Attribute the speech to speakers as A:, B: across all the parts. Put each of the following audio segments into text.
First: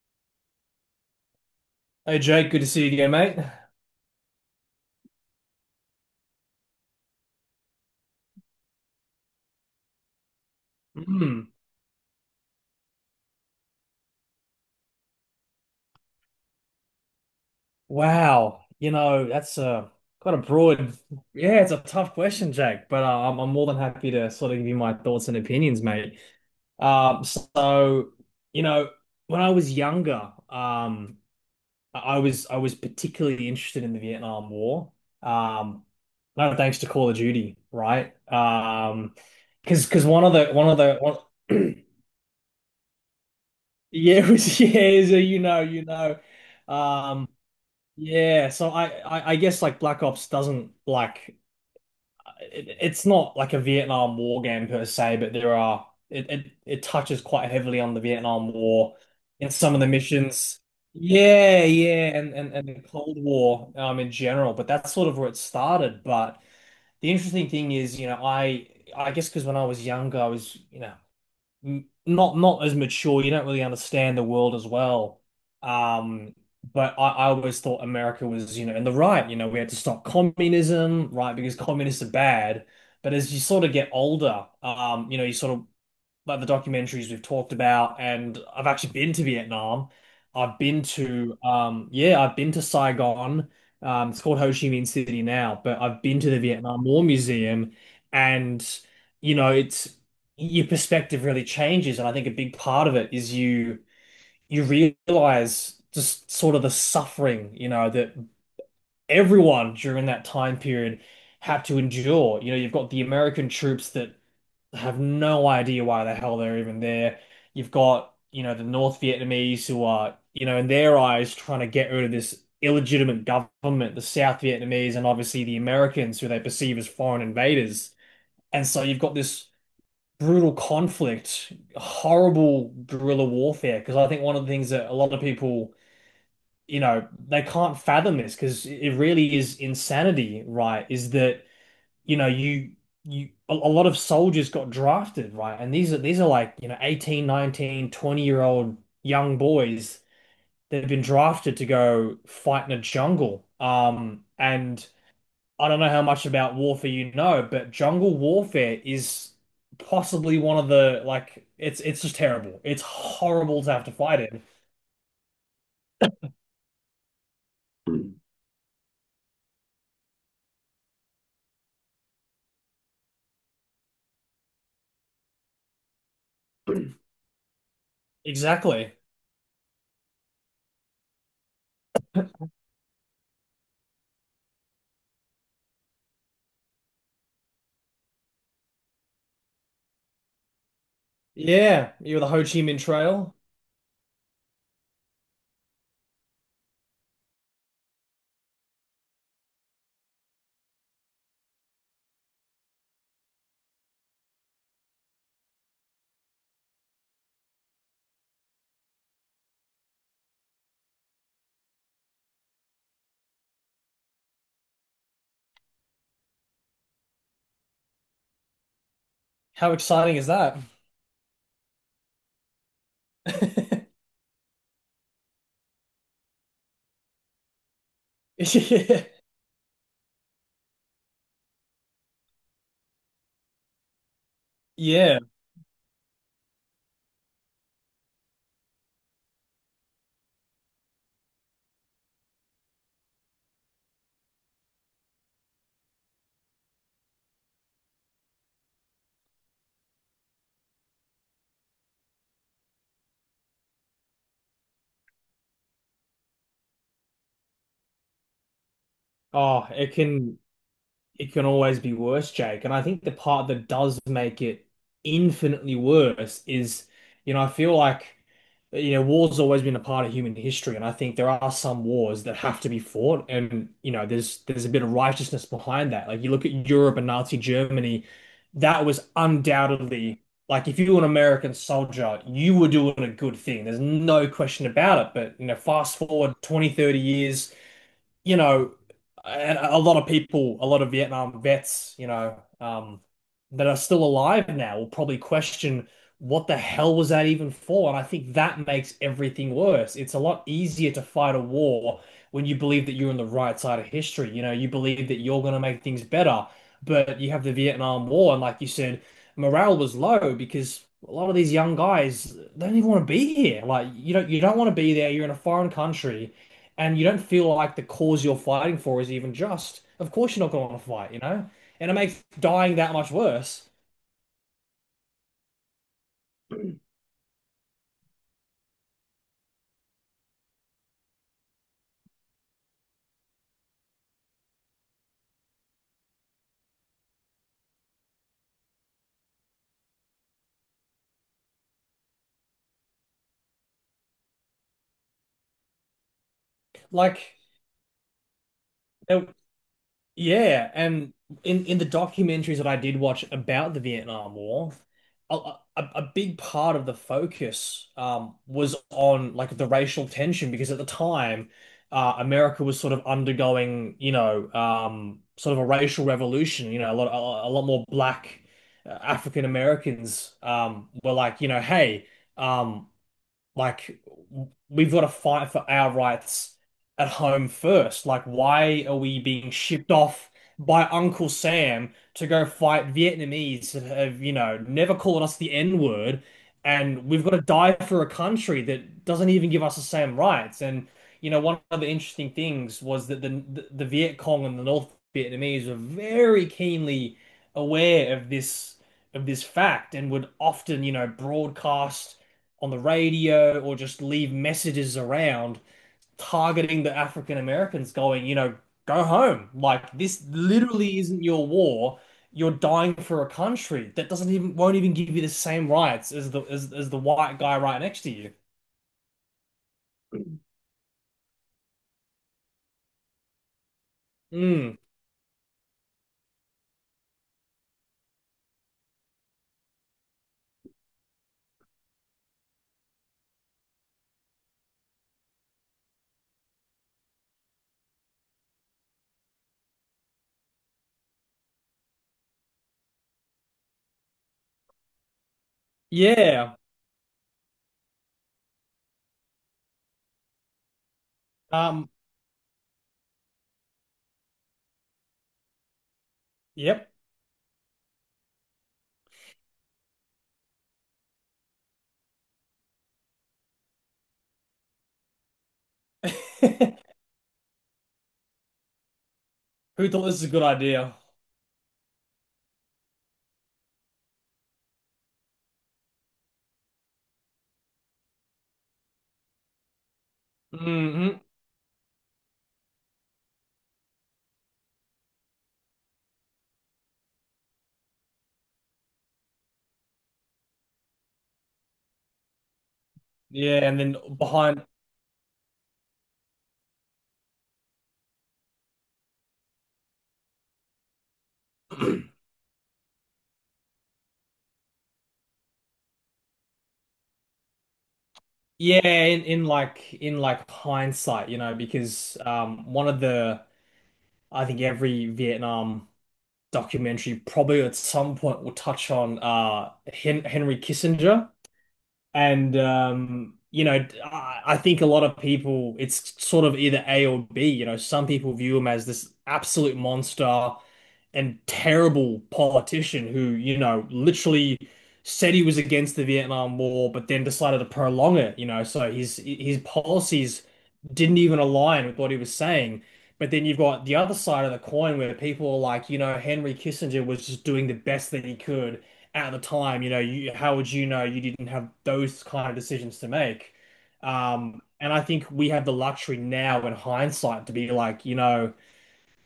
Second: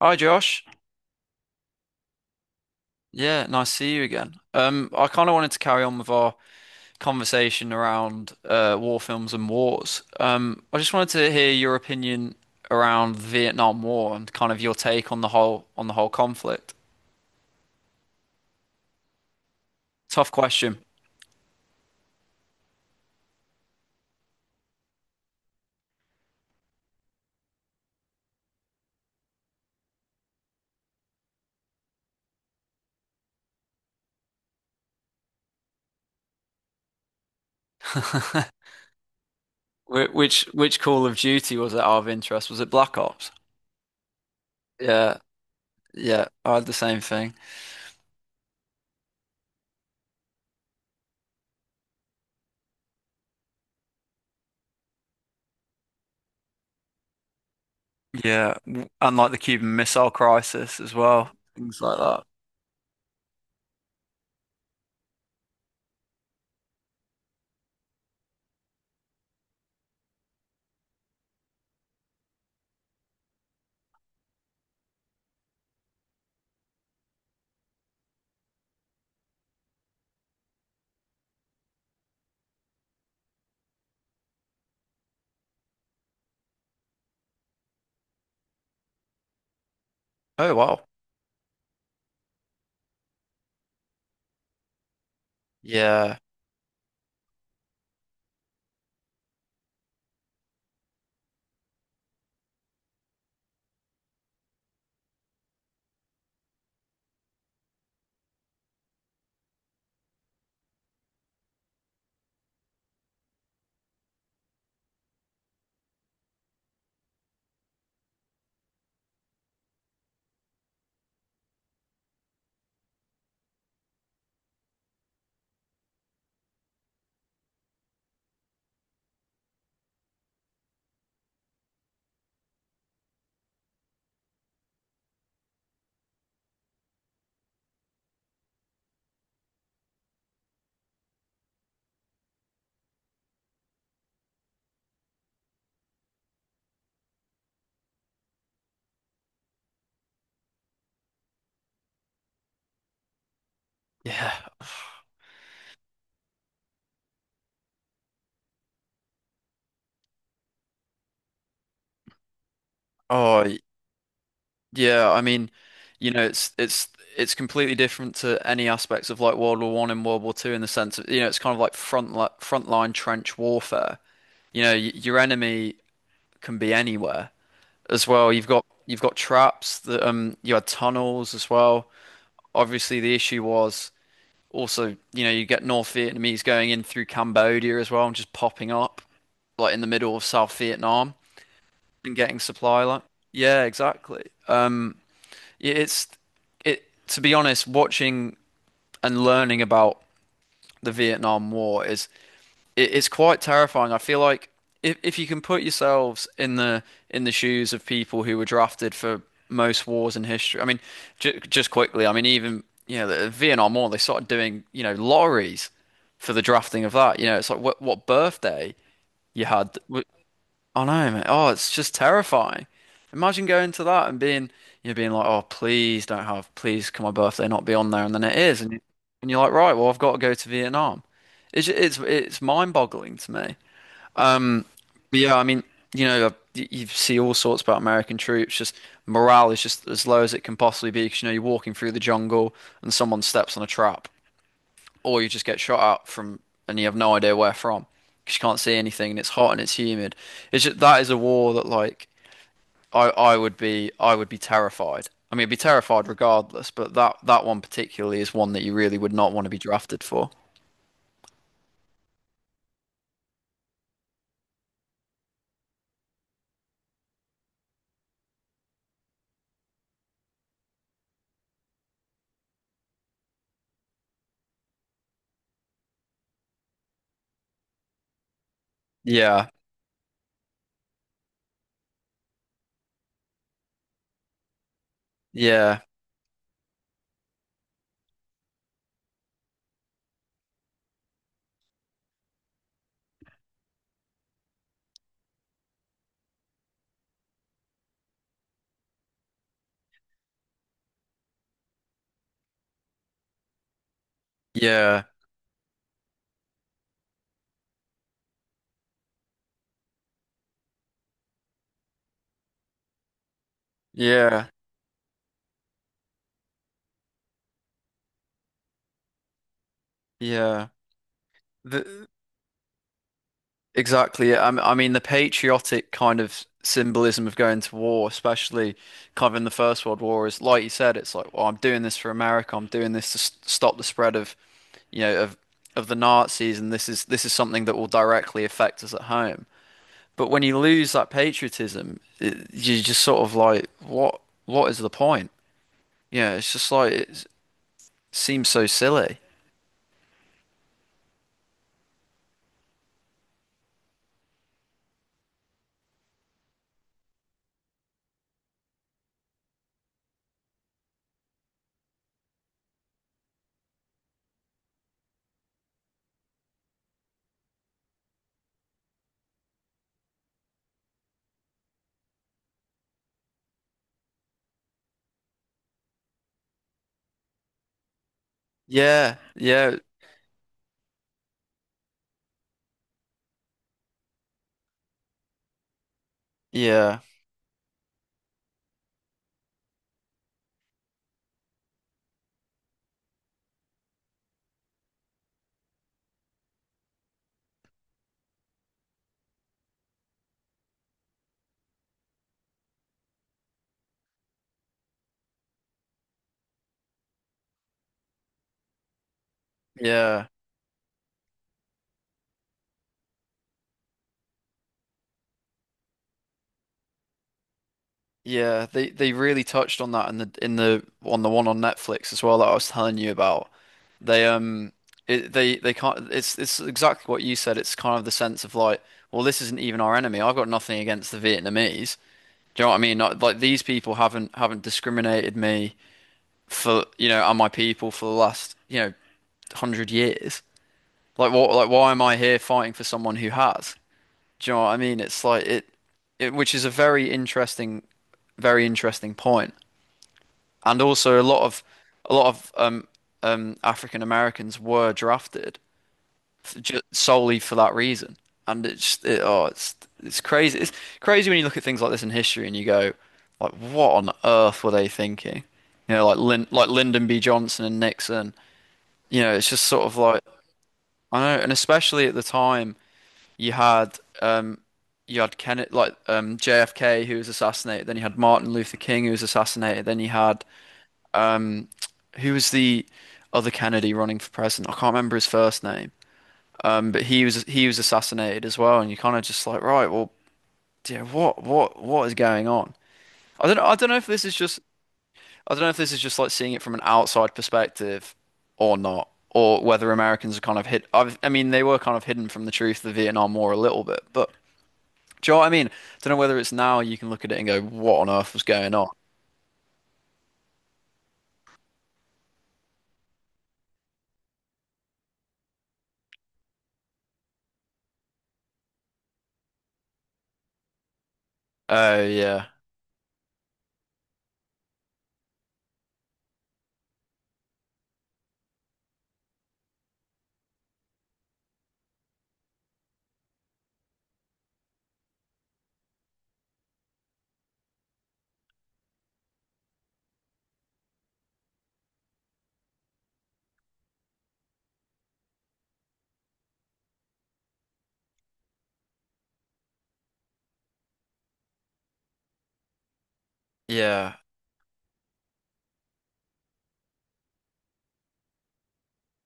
A: Hi Josh.
B: Hey Jake, good to see you again, mate.
A: Yeah, nice to see you again. I kind of wanted to carry on with our conversation around war films and wars. I just wanted to hear
B: Hmm.
A: your opinion around the Vietnam War and kind of your take on the whole conflict.
B: Wow, that's
A: Tough
B: quite a
A: question.
B: broad. Yeah, it's a tough question, Jake, but I'm more than happy to sort of give you my thoughts and opinions, mate. So you know, when I was younger, I was particularly interested in the Vietnam War. Um, no thanks to Call of Duty, right?
A: Wh-
B: Because one of
A: Which
B: the
A: which Call of Duty was it
B: one,
A: out of interest? Was it Black Ops?
B: yeah, it was yeah, so
A: Yeah,
B: you know, you know.
A: yeah, I had the same
B: Um.
A: thing.
B: Yeah, so I guess like Black Ops doesn't like it, it's not like a Vietnam War game per se, but there are it, it it touches quite heavily on the Vietnam
A: Yeah, w-
B: War
A: and like the
B: in some
A: Cuban
B: of the
A: Missile
B: missions.
A: Crisis as well,
B: Yeah,
A: things like
B: yeah,
A: that.
B: and the Cold War in general, but that's sort of where it started. But the interesting thing is, I guess because when I was younger, I was not as mature. You don't really understand the world as well. Um, but I always thought America was, in the right. We had to stop communism, right? Because communists are bad. But as you sort of get older, you sort of like the documentaries we've talked about, and I've actually been to Vietnam.
A: Oh wow.
B: I've been to Saigon. It's called Ho Chi Minh City now, but I've
A: Yeah,
B: been to the Vietnam War Museum, and you know, it's your perspective really changes, and I think a big part of it is you realize just sort of the suffering, that everyone during that time period had to endure. You've got the American troops that have no idea why the hell they're even there. You've got, the North Vietnamese who are, in their eyes trying to get rid of this illegitimate government, the South Vietnamese, and obviously the Americans who they perceive as foreign invaders. And so you've got this brutal conflict, horrible guerrilla warfare. Because I think one of the things that a lot of people, they can't fathom this because it really is insanity, right? Is that you know, you a lot of soldiers got drafted, right? And these are like, 18, 19, 20-year old young boys that have been drafted to go fight in a jungle.
A: yeah.
B: And I don't know how much about warfare you know, but jungle warfare is possibly one of the like it's just terrible. It's
A: Oh.
B: horrible to have to fight
A: Yeah, I mean, you know, it's completely different
B: in.
A: to any aspects of like World War One and World War Two in the sense of, you know, it's kind of like frontline trench warfare. You know, y your enemy can be anywhere as well. You've got
B: Exactly.
A: you've got traps that you had tunnels as well. Obviously, the issue was also, you know, you get North Vietnamese going in through Cambodia as well and just popping up like in the middle of South Vietnam
B: Yeah,
A: and
B: you're the
A: getting
B: Ho Chi Minh
A: supply like.
B: Trail.
A: Yeah, exactly. Yeah, it to be honest, watching and learning about the Vietnam War is it's quite terrifying. I feel like if you can put yourselves in the shoes of people who were drafted for most wars in history. I mean, j just quickly, I mean even you know the Vietnam War, they started doing you know lotteries for the drafting of that. You know, it's like what birthday you
B: How
A: had.
B: exciting is that?
A: I know, mate. Oh, it's just terrifying. Imagine going to that and being, you know, being like, oh, please don't have, please can my birthday not be on there, and then it is, and you, and you're like, right, well, I've got to go to Vietnam. It's it's mind-boggling to me.
B: Yeah.
A: But yeah, I mean, you know, you see all sorts about American troops. Just morale is just as low as it can possibly be because you know you're walking through the jungle and someone steps on a trap, or you just get shot at from, and you have no idea where from because you can't see anything and it's hot and it's humid. It's just, that is a war that like. I would be terrified. I mean, I'd be terrified regardless, but that one particularly is one that you really would not want to be
B: Oh, it
A: drafted for.
B: can it can always be worse, Jake. And I think the part that does make it infinitely worse is, I feel like, war's always been a part of human history, and I think there are some wars that have to be fought, and there's a bit of righteousness behind that. Like you look at Europe and Nazi Germany, that was
A: Yeah,
B: undoubtedly like if you were an American soldier, you were doing a good thing. There's no question about it. But you know,
A: yeah,
B: fast forward 20, 30 years you know, and a lot of people, a lot of Vietnam vets, that are still alive now will probably question what the hell was that even for? And I think that makes everything worse. It's a lot easier to fight a war when you believe that you're on the right side of history. You
A: yeah,
B: believe that you're going to make things better, but you have the Vietnam War, and like you said, morale was low because a lot of these young guys, they don't even want to be here. Like you don't, you
A: yeah,
B: don't want to be there. You're in a foreign country and you don't feel like the cause you're fighting for is even just, of course you're not going
A: yeah.
B: to want to fight, you know? And it
A: The,
B: makes dying that much worse.
A: exactly. it. I mean, the patriotic kind of symbolism of going to war, especially kind of in the First World War, is like you said, it's like, well, I'm doing this for America. I'm doing this to s stop the spread of, you know, of the Nazis, and this is something that will directly affect us at home. But when you lose that patriotism, it, you're just sort of like, what? What is the point? Yeah, it's just like
B: Like,
A: it seems so silly.
B: there, Yeah, and in the documentaries that I did watch about the Vietnam War, a big part of the focus, was on like the racial tension because at the time, America was sort of undergoing, sort of a racial revolution. A lot more black African Americans, were like, hey. Um, like we've got to fight for our rights at home first. Like why are
A: Yeah,
B: we being
A: yeah,
B: shipped off by Uncle Sam to go fight Vietnamese that have, never called us the N-word
A: yeah,
B: and we've got to die for a country that doesn't even give us the same rights. And one of the interesting things was that the Viet Cong and the North Vietnamese were very keenly aware of this fact and would often, broadcast on the radio or just leave messages around targeting the African Americans, going, go home. Like this
A: yeah,
B: literally isn't your war. You're dying for a country that doesn't even won't even give you the same rights as the white guy right next to you.
A: yeah. They really touched on that in the on the one on Netflix as well that I was telling you about. They
B: Mm,
A: it, they can't. It's exactly what you said. It's kind of the sense of like, well, this isn't even our enemy. I've got nothing against the Vietnamese. Do you know what I mean? Not, like these people haven't discriminated me for you know and my people for the last you know hundred years. Like what? Like why am I here fighting for someone who has? Do you know what I mean? It which
B: yeah.
A: is a very interesting point. And also a lot of
B: Um,
A: a lot of um um African Americans were drafted
B: yep.
A: solely for that reason. And oh it's crazy. It's crazy when you look at things like this in history and you go like what on earth were they thinking? You know like Lyndon B. Johnson and Nixon you know, it's just sort
B: Who
A: of
B: thought this
A: like
B: is a good idea?
A: I know, and especially at the time you had um you had Kennedy like JFK who was assassinated, then you had Martin Luther King who was assassinated, then you had
B: Hmm.
A: um who was the other Kennedy running for president? I can't remember his first name. But he was assassinated as well, and you kind of just like, right, well, yeah, what is going on? I don't
B: Yeah,
A: I
B: and
A: don't
B: then
A: know if this is just
B: behind
A: I don't know if this is just like seeing it from an outside perspective or not, or whether Americans are kind of hid. I mean, they were kind of hidden from the truth of the Vietnam War a little bit, but do you know what I mean? Don't know whether it's now you can look at it and go, what on earth was going
B: yeah,
A: on?
B: in like hindsight, because one of the I think every Vietnam documentary probably at some point will touch on Henry Kissinger.
A: Oh, yeah.
B: And I think a lot of people, it's sort of either A or B. Some people view him as this absolute monster and terrible politician who, literally said he was against the Vietnam War, but then decided to prolong it. So his policies didn't even align with what he was saying. But then you've got the other side of the coin where people are like, Henry Kissinger was just doing the best that he could at the time, how would you know you didn't have those kind of decisions to make?
A: Yeah.
B: And I think we have the luxury now in hindsight to be like,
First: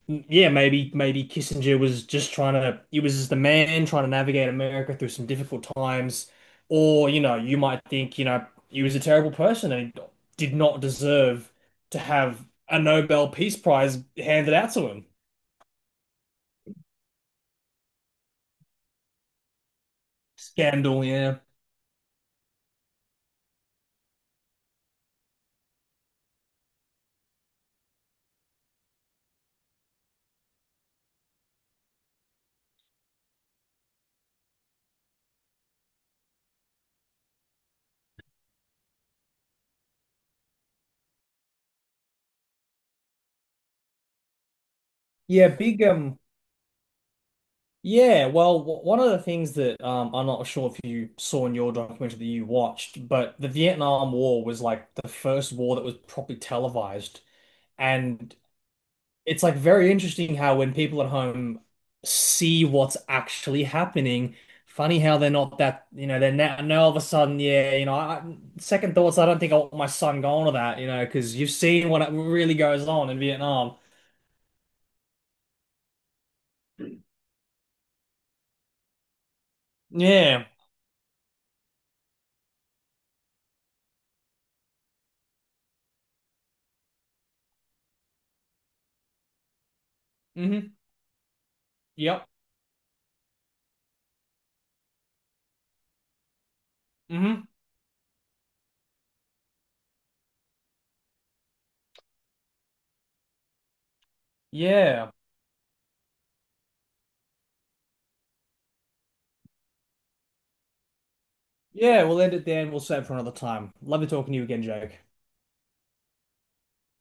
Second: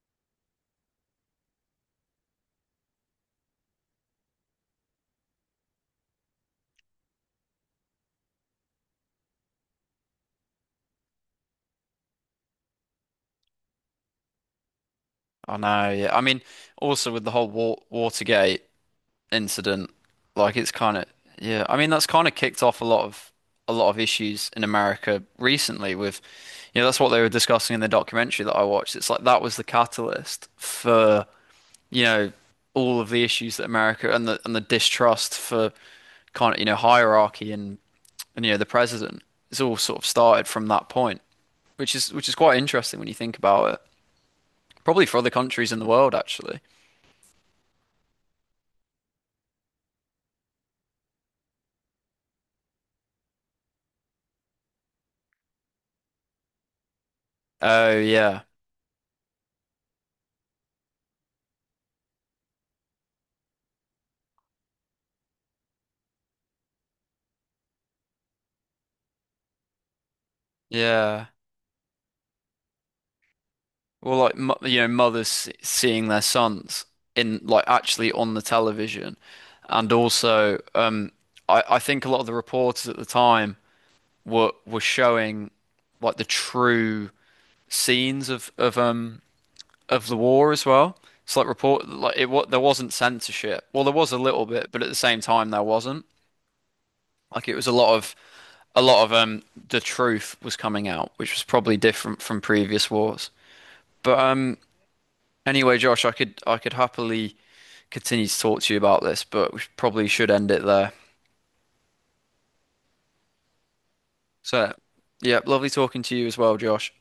B: yeah, maybe Kissinger was just he was just the man trying to navigate America through some difficult times, or you might think, he was a terrible person and he did not deserve to have a Nobel Peace Prize handed out to him.
A: I know. Yeah. I mean, also with the whole Watergate. Incident. Like it's kind
B: Scandal,
A: of
B: yeah.
A: yeah. I mean, that's kind of kicked off a lot of issues in America recently with you know that's what they were discussing in the documentary that I watched. It's like that was the catalyst for you know all of the issues that America and the distrust for kind of you know hierarchy and you know the president. It's all sort of started from that point, which is quite interesting when you think about it. Probably for other
B: Yeah,
A: countries in
B: big
A: the world, actually.
B: yeah, well, one of the things that I'm not sure if you saw in your documentary that you watched, but the Vietnam War was like the first war that was properly televised.
A: Oh
B: And
A: yeah,
B: it's like very interesting how when people at home see what's actually happening, funny how they're not that, they're now all of a sudden, yeah, second thoughts, I don't think I want my son going to that,
A: yeah.
B: because you've seen what really goes on in Vietnam.
A: Or like you know mothers seeing their sons in like actually on the television, and
B: Yeah.
A: also I think a lot of the reporters at the time were showing like the true scenes of the war as
B: Hmm.
A: well. It's like report like
B: Yep.
A: it what there wasn't censorship. Well, there was a little bit, but at the same time there wasn't.
B: Hmm.
A: Like it was a lot of the truth was coming out, which was probably different from previous wars. But.
B: Yeah.
A: Anyway, Josh, I could happily continue to talk to you about this, but we probably should end it there.
B: Yeah, we'll end it there and we'll save for another time. Lovely talking to you again,
A: So,
B: Jake.
A: yeah, lovely talking to you as well, Josh.